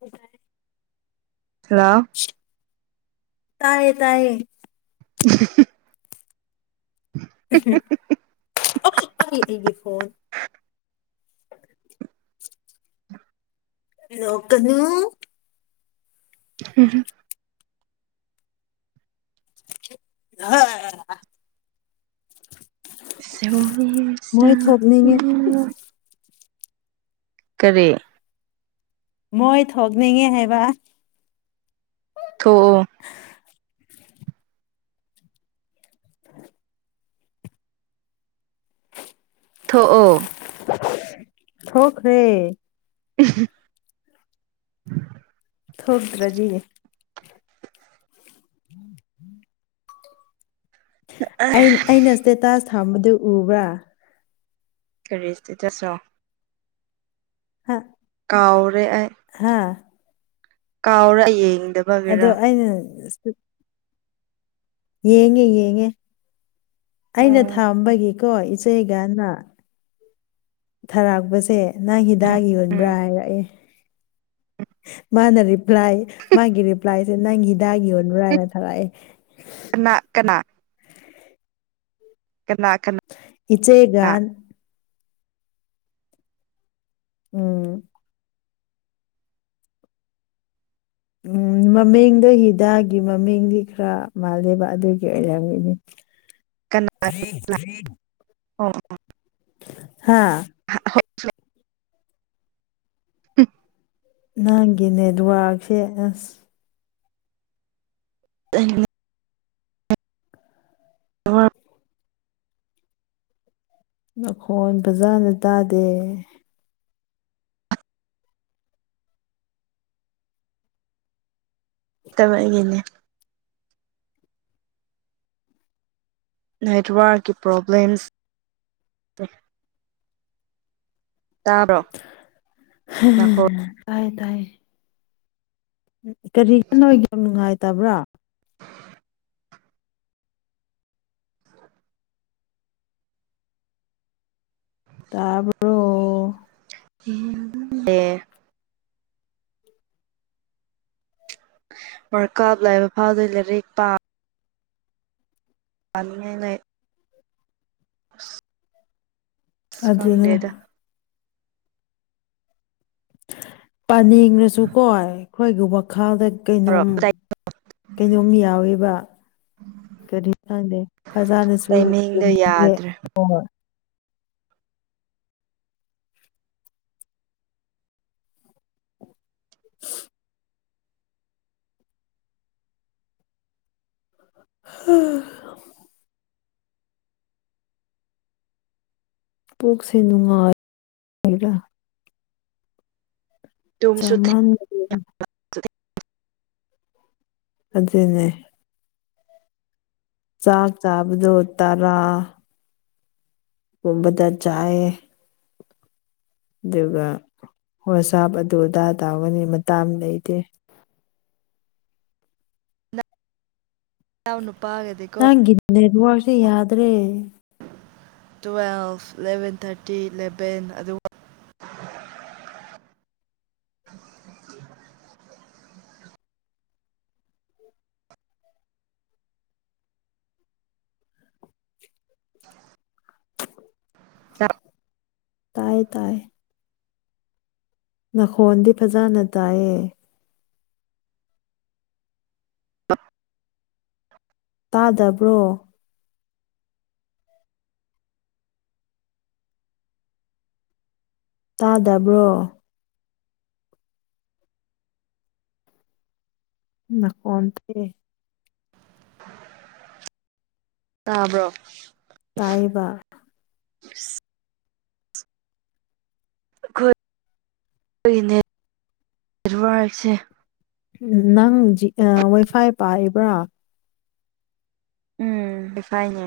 ꯕꯥꯏ hello ꯇꯥꯏꯌꯦ ꯇꯥꯏꯌꯦ [unintelligible] ꯑꯣ ꯑꯥ ꯑꯩꯒꯤ ꯐꯣꯟ ꯂꯣꯛꯀꯅꯨ ꯍꯨꯝ ꯍꯨ [unintelligible] ꯁ꯭ꯋꯣꯔꯤ ꯃꯣꯏ ꯆꯥꯛꯅ ꯊꯣꯛꯅꯤꯡꯉꯦ ꯀꯔꯤ ꯃꯣꯏ ꯊꯣꯛꯅꯤꯡꯉꯦ ꯍꯥꯏꯕ ꯊꯣꯛꯑꯣ [inaudible] ꯊꯣꯛꯑꯣ ꯊꯣꯛꯈ꯭ꯔꯦ [unintelligible] ꯊꯣꯛꯇ꯭ꯔꯗꯤ [unintelligible] ꯑꯩꯟ ꯑꯩꯅ ꯏꯁꯇꯦꯇꯥꯁ ꯊꯝꯕꯗꯨ ꯎꯕ꯭ꯔꯥ ꯀꯔꯤ ꯁꯇꯦꯇꯥꯁ ꯅꯣ ꯍꯥ ꯀꯥꯎꯔꯦ ꯑꯩ ꯍꯥꯥ ꯀꯥꯎꯔꯦ ꯑꯩ ꯌꯦꯡꯗꯕ ꯑꯗꯣ ꯑꯩꯅ ꯌꯦꯡꯉꯦ ꯌꯦꯡꯉꯦ ꯑꯩꯅ ꯎꯝ ꯊꯥꯝꯕꯒꯤꯀꯣ ꯏꯆꯦꯒꯅ ꯊꯥꯔꯛꯄꯁꯦ ꯅꯪ ꯎꯝ ꯍꯤꯗꯥꯛꯒꯤ ꯌꯣꯟꯕ꯭ꯔꯥ ꯎꯝ ꯍꯥꯏꯔꯛꯑꯦ ꯃꯥꯅ ꯔꯤ ꯔꯤꯄ꯭ꯂꯥꯏ ꯃꯥꯒꯤ ꯔꯤꯄ꯭ꯂꯥꯏꯁꯦ ꯅꯪ ꯍꯤꯗꯥꯛ ꯌꯣꯟꯕꯔꯅ ꯊꯥꯔꯛꯑꯦ ꯀꯅꯥ ꯀꯅꯥ ꯀꯅꯥ ꯀꯅꯥ ꯏꯆꯦꯒꯟ ꯎꯝ ꯎꯝ ꯃꯃꯤꯡꯗꯣ ꯍꯤꯗꯥꯛꯒꯤ ꯃꯃꯤꯡꯗꯤ ꯈꯔ ꯃꯥꯜꯂꯦꯕ ꯑꯗꯨꯒꯤ ꯑꯣꯏꯔꯝꯒꯅꯤ ꯀꯅꯥ ꯀꯅꯥꯅꯣ ꯍꯥꯥ [unintelligible] ꯍꯨꯝ ꯅꯪꯒꯤ ꯅꯦꯠꯋꯔꯛꯁꯦ ꯑꯁ [unintelligible] ꯍꯣꯏ ꯅꯈꯣꯟ ꯐꯖꯅ ꯇꯥꯗꯦ ꯇꯃꯛ ꯑꯩꯒꯤꯅꯦ ꯅꯦꯠꯋꯥꯔꯛꯀꯤ ꯄ꯭ꯔꯣꯕ꯭ꯂꯦꯝꯁ ꯇꯥꯕ꯭ꯔꯣ ꯅꯈꯣꯟ ꯇꯥꯏꯌꯦ ꯇꯥꯏꯌꯦ ꯎꯝ ꯀꯔꯤ [unintelligible] ꯅꯨꯡꯉꯥꯏꯇꯕ꯭ꯔꯥ ꯇꯥꯕ꯭ꯔꯣ [unintelligible] ꯑꯦ ꯋꯥꯔꯜꯀꯞ ꯂꯣꯏꯕ ꯐꯥꯎꯗꯤ ꯂꯥꯏꯔꯤꯛ ꯄꯥ ꯄꯥꯅꯤꯡꯉꯥꯏ ‌ꯂꯩ [inaudible] [unintelligible] ꯑꯁ‌ ꯑꯗꯨꯅꯦ ꯈꯪꯗꯦꯗ ꯄꯥꯅꯤꯡꯉꯁꯨꯀꯣ ꯑꯩꯈꯣꯏꯒꯤ ꯋꯥꯈꯜꯗ ꯀꯩꯅꯣꯝ ꯀꯩꯅꯣꯝ ꯌꯥꯎꯋꯦꯕ ꯀꯔꯤꯅꯣ ꯈꯪꯗꯦ ꯐꯖꯅꯁꯨ ꯇꯥꯏꯃꯤꯡꯗꯣ ꯇꯨꯝꯗ꯭ꯔꯦ ꯌꯥꯗ꯭ꯔꯦ ꯍꯣꯏ [inaudible] [unintelligible] ꯍꯥ ꯄꯨꯛꯁꯦ ꯅꯨꯡꯉꯥꯏ [unintelligible] ꯇꯨꯝꯁꯨ ꯆꯥꯃꯟ ꯑꯗꯨꯅꯦ ꯆꯥꯛ ꯆꯥꯕꯗꯣ ꯇꯔꯥ ꯒꯨꯨꯝꯕꯗ ꯆꯥꯏꯌꯦ ꯑꯗꯨꯒ ꯋꯥꯁꯥꯞ ꯑꯗꯨ ꯑꯗꯥ ꯇꯧꯒꯅꯤ ꯃꯇꯥꯝ ꯂꯩꯇꯦ [unintelligible] ꯅꯨꯄꯥꯒꯗꯤ ꯅꯪꯒꯤ ꯅꯦꯠꯋꯥꯔꯛꯁꯦ ꯌꯥꯗ꯭ꯔꯦ ꯇꯨꯋꯦꯜꯐ ꯏꯂꯚꯦꯟ ꯊꯥꯔꯇꯤꯟ ꯏꯂꯚꯦꯟ ꯑꯗꯨꯋꯥꯏ [inaudible] [unintelligible] [inaudible] [unintelligible] ꯆꯥꯛ ꯇꯥꯏ ꯇꯥꯏ ꯅꯈꯣꯟꯗꯤ ꯐꯖꯅ ꯇꯥꯏꯌꯦ [unintelligible] ꯇꯥꯗꯕ꯭ꯔꯣ ꯇꯥꯗꯕ꯭ꯔꯣ ꯅꯥ ꯀꯣꯟꯇꯦ ꯇꯥꯕ꯭ꯔꯣ ꯇꯥꯏꯌꯦꯕ ꯑꯩꯈꯣꯏ ꯈꯣꯏꯒꯤ ꯅꯦꯠꯋꯥꯔꯛꯁꯦ ꯅꯪ ꯖꯤꯛ ꯋꯥꯏꯐꯥꯏ ꯄꯥꯏꯕ꯭ꯔꯣ ꯎꯝ ꯋꯤꯐꯥꯏꯅꯦ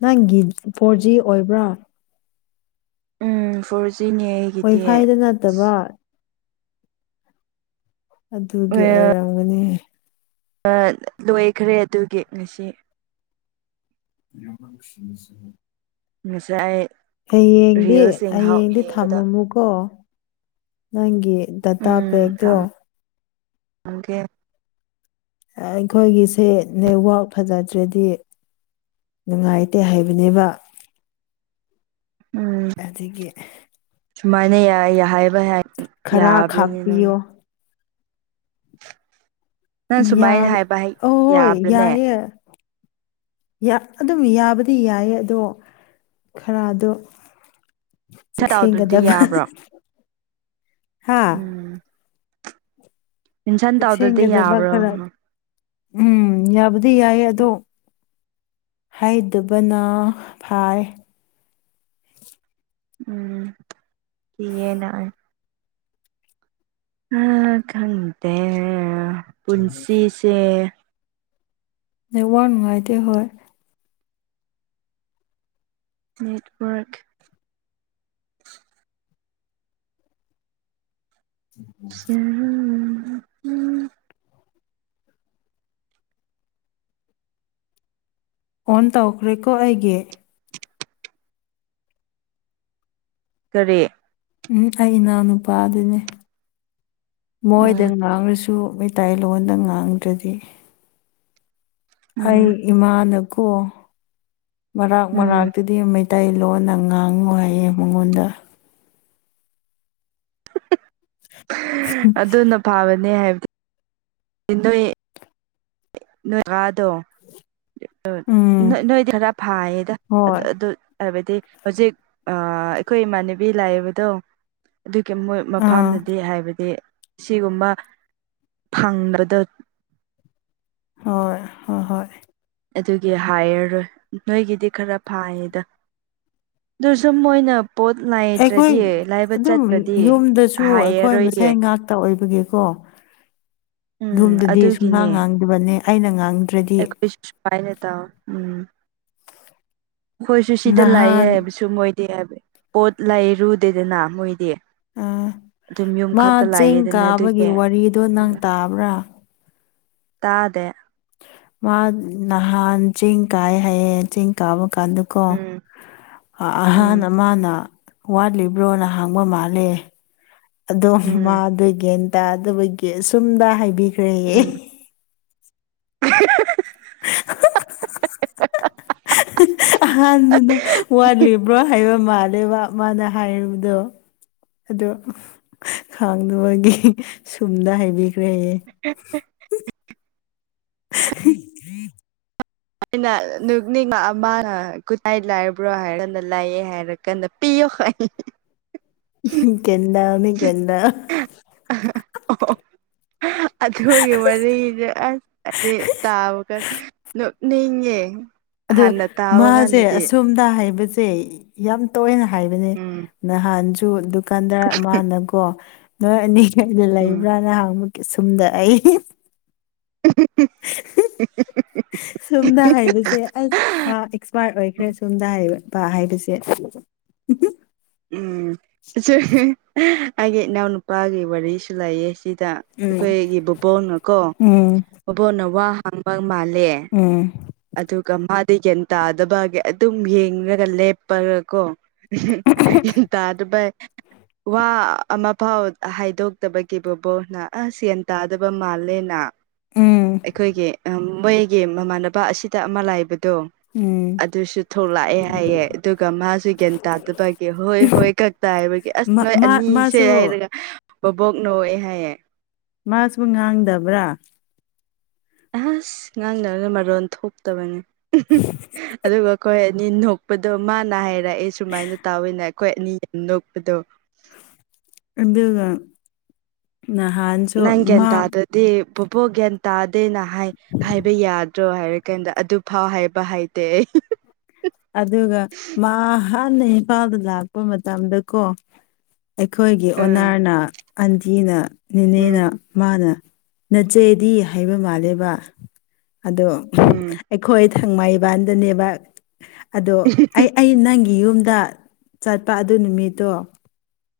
ꯅꯪꯒꯤ ꯐꯣꯔ ꯖꯤ ꯑꯣꯏꯕ꯭ꯔꯥ ꯎꯝ ꯐꯣꯔ ꯖꯤꯅꯤ ꯑꯩ ꯋꯥꯏꯐꯥꯏꯗ ꯅꯠꯇꯕ ꯑꯗꯨꯒꯤ ꯑꯣꯏꯔꯝꯒꯅꯤ ꯑ ꯂꯣꯏꯈ꯭ꯔꯦ ꯑꯗꯨꯒꯤ ꯉꯁꯤ [unintelligible] ꯉꯁꯥꯏ ꯑꯩ ꯍꯌꯦꯡꯗꯤ ꯍꯌꯦꯡꯗꯤ ꯊꯝꯃꯝꯃꯨꯀꯣ ꯅꯪꯒꯤ ꯗꯇꯥ ꯄꯦꯛꯇꯣ ꯎꯪꯀꯦ ꯑ ꯑꯩꯈꯣꯏꯒꯤꯁꯦ ꯅꯦꯠꯋꯥꯛ ꯐꯖꯗ꯭ꯔꯗꯤ ꯅꯨꯡꯉꯥꯏꯇꯦ ꯍꯥꯏꯕꯅꯦꯕ ꯎꯝ ꯑꯗꯨꯒꯤ ꯁꯨꯃꯥꯏꯅ ꯌꯥꯏ ꯍꯥꯏꯕ ꯈꯔ ꯌꯥꯕ꯭ꯔꯅꯤ ꯅꯪ ꯈꯥꯛꯄꯤꯌꯣ ꯅꯪ ꯁꯨꯃꯥꯏꯅ ꯌꯥꯕ ꯍꯥꯏꯕ ꯑꯍꯣꯏ ꯌꯥꯕ꯭ꯔꯅꯦ ꯌꯥꯏꯌꯦ ꯌꯥ ꯑꯗꯨꯝ ꯌꯥꯕꯗꯤ ꯌꯥꯏꯌꯦ ꯑꯗꯣ ꯈꯔꯗꯣ ꯇꯥꯎꯗꯨꯗꯤ ꯆꯦꯛꯁꯤꯟꯒꯗꯕ ꯌꯥꯕ꯭ꯔꯣ ꯍꯥꯥ ꯎꯝ ꯃꯦꯟꯁꯟ ꯇꯧꯗ꯭ꯔꯗꯤ ꯆꯦꯛꯁꯤꯟꯒꯗꯕ ꯌꯥꯕ꯭ꯔꯣ ꯈꯔ ꯎꯝ ꯌꯥꯕꯨꯗꯤ ꯌꯥꯏꯌꯦ ꯑꯗꯣ ꯍꯥꯏꯗꯕꯅ ꯐꯥꯏ ꯎꯝ ꯌꯦꯟꯅ ꯑꯥꯏ ꯑ ꯈꯪꯇꯦ ꯄꯨꯟꯁꯤꯁꯦ ꯅꯦꯠꯋꯥꯛ ꯅꯨꯡꯉꯥꯏꯇꯦ ꯍꯣꯏ ꯅꯦꯠꯋꯥꯔꯛ ꯁꯤꯔꯕꯣ ꯑꯣꯟ ꯇꯧꯈ꯭ꯔꯦꯀꯣ ꯑꯩꯒꯤ ꯀꯔꯤ ꯎꯝ ꯑꯩ ꯏꯅꯥꯎ ꯅꯨꯨꯄꯥ ꯑꯗꯨꯅꯦ ꯃꯣꯏꯗ ꯎꯝ ꯉꯥꯡꯔꯁꯨ ꯑꯩ ꯗꯥꯏꯂꯣꯟꯗ ꯉꯥꯡꯗ꯭ꯔꯗꯤ ꯑꯩ ꯎꯝ ꯏꯃꯥꯅꯀꯣ ꯃꯔꯥꯛ ꯎꯝ ꯃꯔꯥꯛꯇꯗꯤ ꯃꯩꯇꯩꯂꯣꯟꯅ ꯉꯥꯡꯉꯨ ꯍꯥꯏꯌꯦ ꯃꯉꯣꯟꯗ ꯑꯗꯨꯅ ꯐꯕꯅꯦ ꯍꯥꯏꯕꯗꯤ ꯅꯣꯏ ꯅꯣꯏ ꯑꯥꯗꯣ ꯎꯝ ꯅ ꯅꯣꯏꯗꯤ ꯑꯗ ꯐꯥꯏꯌꯦꯗ ꯑꯗ ꯍꯣꯏ ꯑꯗꯨ ꯍꯥꯏꯕꯗꯤ ꯍꯧꯖꯤꯛ ꯑ ꯑꯩꯈꯣꯏ ꯏꯃꯥꯟꯅꯕꯤ ꯂꯩꯕꯗꯣ ꯑꯗꯨꯒꯤ ꯃꯣꯏ ꯑꯥ ꯃꯐꯝꯗꯗꯤ ꯍꯥꯏꯕꯗꯤ ꯁꯤꯒꯨꯝꯕ ꯐꯪꯗꯗ ꯍꯣꯏ ꯍꯣ ꯍꯣꯏ ꯑꯗꯨꯒꯤ ꯍꯥꯏꯔꯔꯣꯏ ꯅꯣꯏꯒꯤꯗꯤ ꯈꯔ ꯐꯥꯏꯌꯦꯗ ꯑꯗꯨꯁꯨꯝ ꯃꯣꯏꯅ ꯄꯣꯠ ꯑꯩꯈꯣꯏ ꯅꯩꯗ꯭ꯔꯗꯤ ꯂꯩꯕ ꯑꯗꯨꯝ ꯆꯠꯇ꯭ꯔꯗꯤ ꯌꯨꯝꯗꯁꯨ ꯑꯩꯈꯣꯏ ꯍꯥꯏꯌꯥꯔꯣꯏꯌꯦ ꯃꯁꯦꯟ ꯉꯥꯛꯇ ꯑꯣꯏꯕꯒꯤꯀꯣ ꯌꯨꯝꯗꯗꯤ ꯁꯨꯡꯉꯥꯡ ꯉꯥꯡꯗꯕꯅꯦ ꯑꯩꯅ ꯉꯥꯡꯗ ꯑꯩꯈꯣꯏꯁꯨ ꯁꯨꯃꯥꯏꯅ ꯇꯧꯏ ꯎꯝ ꯑꯩꯈꯣꯏꯁꯨ ꯁꯤꯗ ꯂꯩꯌꯦ ꯅꯍꯥꯟ ꯍꯥꯏꯕꯁꯨ ꯃꯣꯏ [unintelligible] ꯄꯣꯠ ꯂꯩꯔꯨꯗꯦꯗꯅ ꯃꯣꯏꯗꯤ ꯎꯝ ꯑꯗꯨꯝ ꯌꯨꯝ ꯃꯥ ꯈꯛꯇ ꯆꯤꯡ ꯂꯥꯛꯑꯦꯗꯅ ꯀꯥꯕꯒꯤ ꯑꯗꯨꯒꯤ ꯋꯥꯔꯤꯗꯣ ꯅꯪ ꯇꯥꯕ꯭ꯔꯥ ꯇꯥꯗꯦ ꯃꯥ ꯅꯍꯥꯟ ꯆꯤꯡ ꯀꯥꯏ ꯍꯥꯏꯌꯦ ꯆꯤꯡ ꯀꯥꯕ ꯀꯥꯟꯗꯨ ꯀꯣ ꯎꯝ ꯎꯝ ꯑꯍꯥꯟ ꯑꯃꯥꯅ ꯋꯥꯠꯂꯤꯕ꯭ꯔꯣꯅ ꯍꯥꯡꯕ ꯃꯥꯜꯂꯦ ꯑꯗꯣ ꯃꯥ ꯎꯝ ꯗꯥ ꯒꯦꯟ ꯇꯥꯗꯕꯒꯤ ꯁꯨꯝꯗ ꯍꯥꯏꯕꯤꯈ꯭ꯔꯦ ꯎꯝ [unintelligible] [unintelligible] ꯑꯍꯥꯟꯕꯅ ꯋꯥꯠꯂꯤꯕ꯭ꯔꯣ ꯍꯥꯏꯕ ꯃꯥꯜꯂꯦꯕ ꯃꯥꯅ ꯍꯥꯏꯔꯤꯕꯗꯣ ꯑꯗꯣ ꯈꯥꯡꯗꯥꯕꯒꯤ ꯁꯨꯝꯅ ꯍꯥꯏꯕꯤꯈ꯭ꯔꯦ ꯌꯦ [unintelligible] [unintelligible] ꯑꯩꯅ ꯅꯨꯛꯅꯤꯡ ꯑꯃꯅ ꯈꯨꯇꯥꯏ ꯂꯥꯏꯕ꯭ꯔꯣ ꯍꯥꯏꯔꯒꯥꯟꯅ ꯂꯥꯏꯑꯦ ꯍꯥꯏꯔꯛ ꯀꯟꯅ ꯄꯤꯑꯣ ꯒꯦꯟꯗꯥꯃꯤ ꯒꯦꯟꯗꯥ [unintelligible] ꯑꯗꯨꯒꯤ ꯋꯥꯔꯤꯗ ꯑꯁ ꯍꯥꯏꯗꯤ ꯇꯥꯕꯀꯟ ꯅꯣꯛꯅꯤꯡꯉꯦ ꯑꯗ ꯍꯥꯟꯅ ꯇꯥꯕ ꯃꯥꯁꯦ ꯀꯥꯟꯗꯗꯤ ꯑꯁꯣꯝꯗ ꯍꯥꯏꯕꯁꯦ ꯌꯥꯝ ꯇꯣꯏꯅ ꯍꯥꯏꯕꯅꯦ ꯎꯝ ꯅꯍꯥꯟꯁꯨ ꯗꯨꯀꯥꯟꯗꯥꯔ ꯑꯃꯥꯅꯀꯣ ꯅꯣꯏ ꯑꯅꯤꯈꯩꯗ ꯎꯝ ꯂꯩꯕ꯭ꯔꯥ ꯅꯍꯪ ꯀꯦꯁꯨꯝꯗ ꯑꯩ [unintelligible] ꯁꯣꯝꯗ ꯍꯥꯏꯕꯁꯦ ꯑꯁ ꯃꯥ ꯑꯦꯛꯁꯄꯥꯔꯠ ꯑꯣꯏꯈ꯭ꯔꯦ ꯁꯣꯝꯗ [unintelligible] ꯍꯥꯏꯕꯁꯦ ꯎꯝ [unintelligible] ꯑꯩꯒꯤ ꯏꯅꯥꯎꯅꯨꯄꯥꯒꯤ ꯋꯥꯔꯤꯁꯨ ꯂꯩꯌꯦ ꯁꯤꯗ ꯎꯝ ꯑꯩꯈꯣꯏꯒꯤ ꯕꯣꯕꯣꯛꯅ ꯀꯣ ꯎꯝ ꯕꯣꯕꯣꯅ ꯋꯥ ꯍꯪꯕꯥ ꯃꯥꯜꯂꯦ ꯎꯝ ꯑꯗꯨꯒ ꯃꯥꯗꯤ ꯒ꯭ꯌꯥꯟ ꯇꯥꯗꯕꯒꯤ ꯑꯗꯨꯝ ꯌꯦꯡꯂꯒ ꯂꯦꯞꯄꯔꯥꯀꯣ [unintelligible] ꯇꯥꯗꯕꯩ ꯋꯥ ꯑꯃꯐꯥꯎ ꯍꯥꯏꯗꯣꯛꯇꯕꯒꯤ ꯕꯣꯕꯣꯅ ꯑꯁ ꯌꯟ ꯇꯥꯗꯕ ꯃꯥꯜꯂꯦꯅ ꯎꯝ ꯑꯩꯈꯣꯏꯒꯤ ꯃꯣꯏꯒꯤ ꯃꯃꯥꯟꯅꯕ ꯑꯁꯤꯗ ꯑꯃ ꯂꯥꯏꯕꯗꯣ ꯎꯝ ꯑꯗꯨꯁꯨ ꯊꯣꯛꯂꯛꯑꯦ ꯍꯥꯏꯌꯦ ꯑꯗꯨꯒ ꯃꯥꯁꯨ ꯒ꯭ꯌꯥꯟ ꯇꯥꯗꯕꯩ ꯀꯦ ꯍꯣꯏ ꯍꯣꯏ ꯀꯛꯇ ꯍꯥꯏꯕꯒꯤ ꯑꯁ ꯃꯥ ꯅꯣꯏ ꯃꯥ ꯑꯅꯤꯁꯦ ꯃꯥꯁꯨ ꯍꯥꯏꯔꯒ ꯕꯕꯣꯛ ꯅꯣꯛꯑꯦ ꯍꯥꯏꯌꯦ ꯃꯥꯁꯨ ꯉꯥꯡꯗꯕ꯭ꯔꯥ꯫ ꯑꯁ ꯉꯥꯡꯗꯕꯅ ꯃꯔꯣꯟ ꯊꯣꯛꯇꯕꯅꯤ ꯑꯗꯨꯒ ꯑꯩꯈꯣꯏ ꯑꯅꯤ ꯅꯣꯛꯄꯗꯣ ꯃꯥꯅ ꯍꯥꯏꯔꯛꯑꯦ ꯁꯨꯃꯥꯏꯅ ꯇꯧꯋꯩꯅ ꯑꯩꯈꯣꯏ ꯑꯅꯤ ꯑ ꯅꯣꯛꯄꯗꯣ꯫ ꯑꯗꯨꯒ__ ꯅꯍꯥꯟ ꯅꯪ ꯒ꯭ꯌꯥꯟ ꯇꯥꯗꯗꯤ ꯕꯣꯕꯣ ꯒ꯭ꯌꯥꯟ ꯇꯥꯗꯦꯅ ꯍꯥꯏ ꯍꯥꯏꯕ ꯌꯥꯗ__ ꯗꯣ ꯍꯥꯏꯔꯀꯥꯟꯗ ꯑꯗꯨ ꯐꯥꯎ ꯍꯥꯏꯕ ꯍꯥꯏꯇꯦ ꯑꯗꯨꯒ ꯃꯥ ꯍꯥꯟꯅ ꯏꯝꯄꯥꯜꯗ ꯂꯥꯛꯄ ꯃꯇꯝꯗꯀꯣ__ ꯑꯩꯈꯣꯏꯒꯤ ꯎꯝ ꯑꯣꯅꯔꯅ ꯑꯟꯗꯤꯅ ꯎꯝ ꯅꯦꯅꯦꯅꯥ ꯃꯥꯅ ꯅꯆꯦꯗꯤ ꯍꯥꯏꯕ ꯃꯂꯦꯕ ꯑꯗꯣ__ ꯎꯝ꯫ ꯑꯩꯈꯣꯏ ꯊꯥꯡꯃꯥꯏꯕꯥꯟꯗꯅꯦꯕ ꯑꯗꯣ ꯑꯩ ꯑꯩ ꯅꯪꯒꯤ ꯌꯨꯝꯗ ꯆꯠꯄ ꯑꯗꯨ ꯅꯨꯃꯤꯠꯇꯣ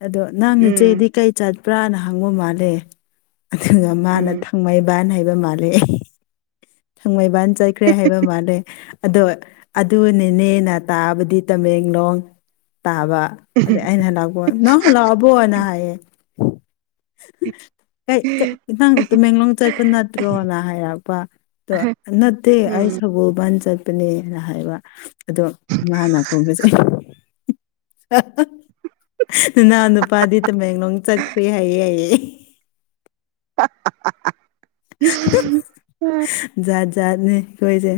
ꯑꯗꯣ__ ꯅꯪ ꯎꯝ ꯅꯆꯦꯗꯤ ꯀꯩ ꯆꯠꯄ꯭ꯔꯥꯅ ꯍꯪꯕ ꯃꯥꯜꯂꯦ ꯑꯗꯨꯒ ꯎꯝ ꯃꯥꯅ ꯊꯥꯡꯃꯩ__ ꯕꯥꯟ ꯍꯥꯏꯕ ꯃꯥꯜꯂꯦ ꯊꯥꯡꯃꯩꯕꯥꯟ ꯆꯥꯏꯈ꯭ꯔꯦ ꯍꯥꯏꯕ ꯃꯥꯂꯦ꯫ ꯑꯗꯣ ꯑꯗꯨ ꯅꯤꯅꯦꯅ ꯇꯥꯕꯗꯤ ꯇꯃꯦꯡꯂꯣꯡ ꯇꯥꯕ꯫ ꯑꯗꯩ ꯎꯝ ꯑꯩꯅ ꯍꯜꯂꯒꯣ ꯅꯪ ꯍꯜꯂꯛꯑꯕꯣꯅ ꯍꯥꯏꯌꯦ꯫ ꯀꯩ ꯀꯩ ꯅꯪ ꯇꯃꯦꯡꯂꯣꯡ ꯆꯠꯄ ꯅꯠꯇ꯭ꯔꯣꯅ ꯍꯥꯏꯔꯛꯄ__ ꯇꯣ ꯅꯠꯇꯦ ꯑꯩ ꯁꯒꯣꯜꯕꯟ ꯆꯠ__ ꯄꯅꯦꯅ ꯍꯥꯏꯕ ꯑꯗꯣ ꯃꯥꯅꯀꯣ ꯉꯁꯥꯏ ꯑ ꯍ ꯅꯅꯥꯎꯅꯨꯄꯥꯗꯤ ꯇꯃꯦꯡꯂꯣꯡ ꯆꯠꯈ꯭ꯔꯦ ꯍꯥꯌꯦ ꯍꯥꯏꯌꯦ꯫ [unintelligible] ꯖꯥꯠ ꯖꯥꯠꯅꯦ ꯑꯩꯈꯣꯏꯁꯦ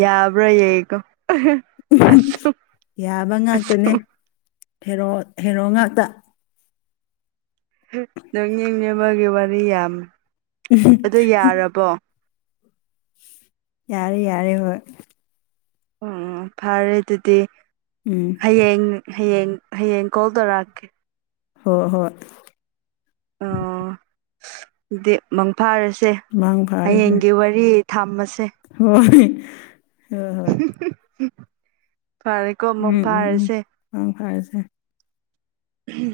ꯌꯥꯕ꯭ꯔꯥ ꯌꯦꯡꯀꯣ ꯎꯝ ꯌꯥꯕ ꯉꯥꯛꯇꯅꯦ ꯍꯦꯔꯣ ꯍꯦꯔꯣ ꯉꯥꯛꯇ ꯅꯪ ꯃꯤ ꯅꯦꯝꯕꯒꯤ ꯋꯥꯔꯤ ꯌꯥꯝ ꯑꯗꯨ ꯌꯥꯔꯕꯣ ꯌꯥꯔꯦ ꯌꯥꯔꯦ ꯍꯣꯏ ꯑꯣ ꯑꯣ ꯐꯔꯦ ꯑꯗꯨꯗꯤ ꯎꯝ ꯍꯌꯦꯡ ꯍꯌꯦꯡ ꯍꯌꯦꯡ ꯀꯣꯜ ꯇꯧꯔꯛꯑꯀꯦ ꯍꯣꯏ ꯍꯣꯏ ꯑꯣ ꯗꯦꯞ ꯃꯪꯐꯥꯔꯁꯦ ꯃꯪ ꯐꯥꯔꯁꯦ ꯍꯌꯦꯡꯒꯤ ꯋꯥꯔꯤ ꯊꯝꯃꯁꯦ ꯍꯣꯏ ꯍꯣꯏ ꯍꯣꯏ ꯐꯥꯔꯤꯛ ꯀꯣ ꯎꯝ ꯎꯝ ꯎꯝ ꯃꯪꯐꯥꯔꯁꯦ ꯃꯪ ꯐꯥꯔꯁꯦ ꯎꯝ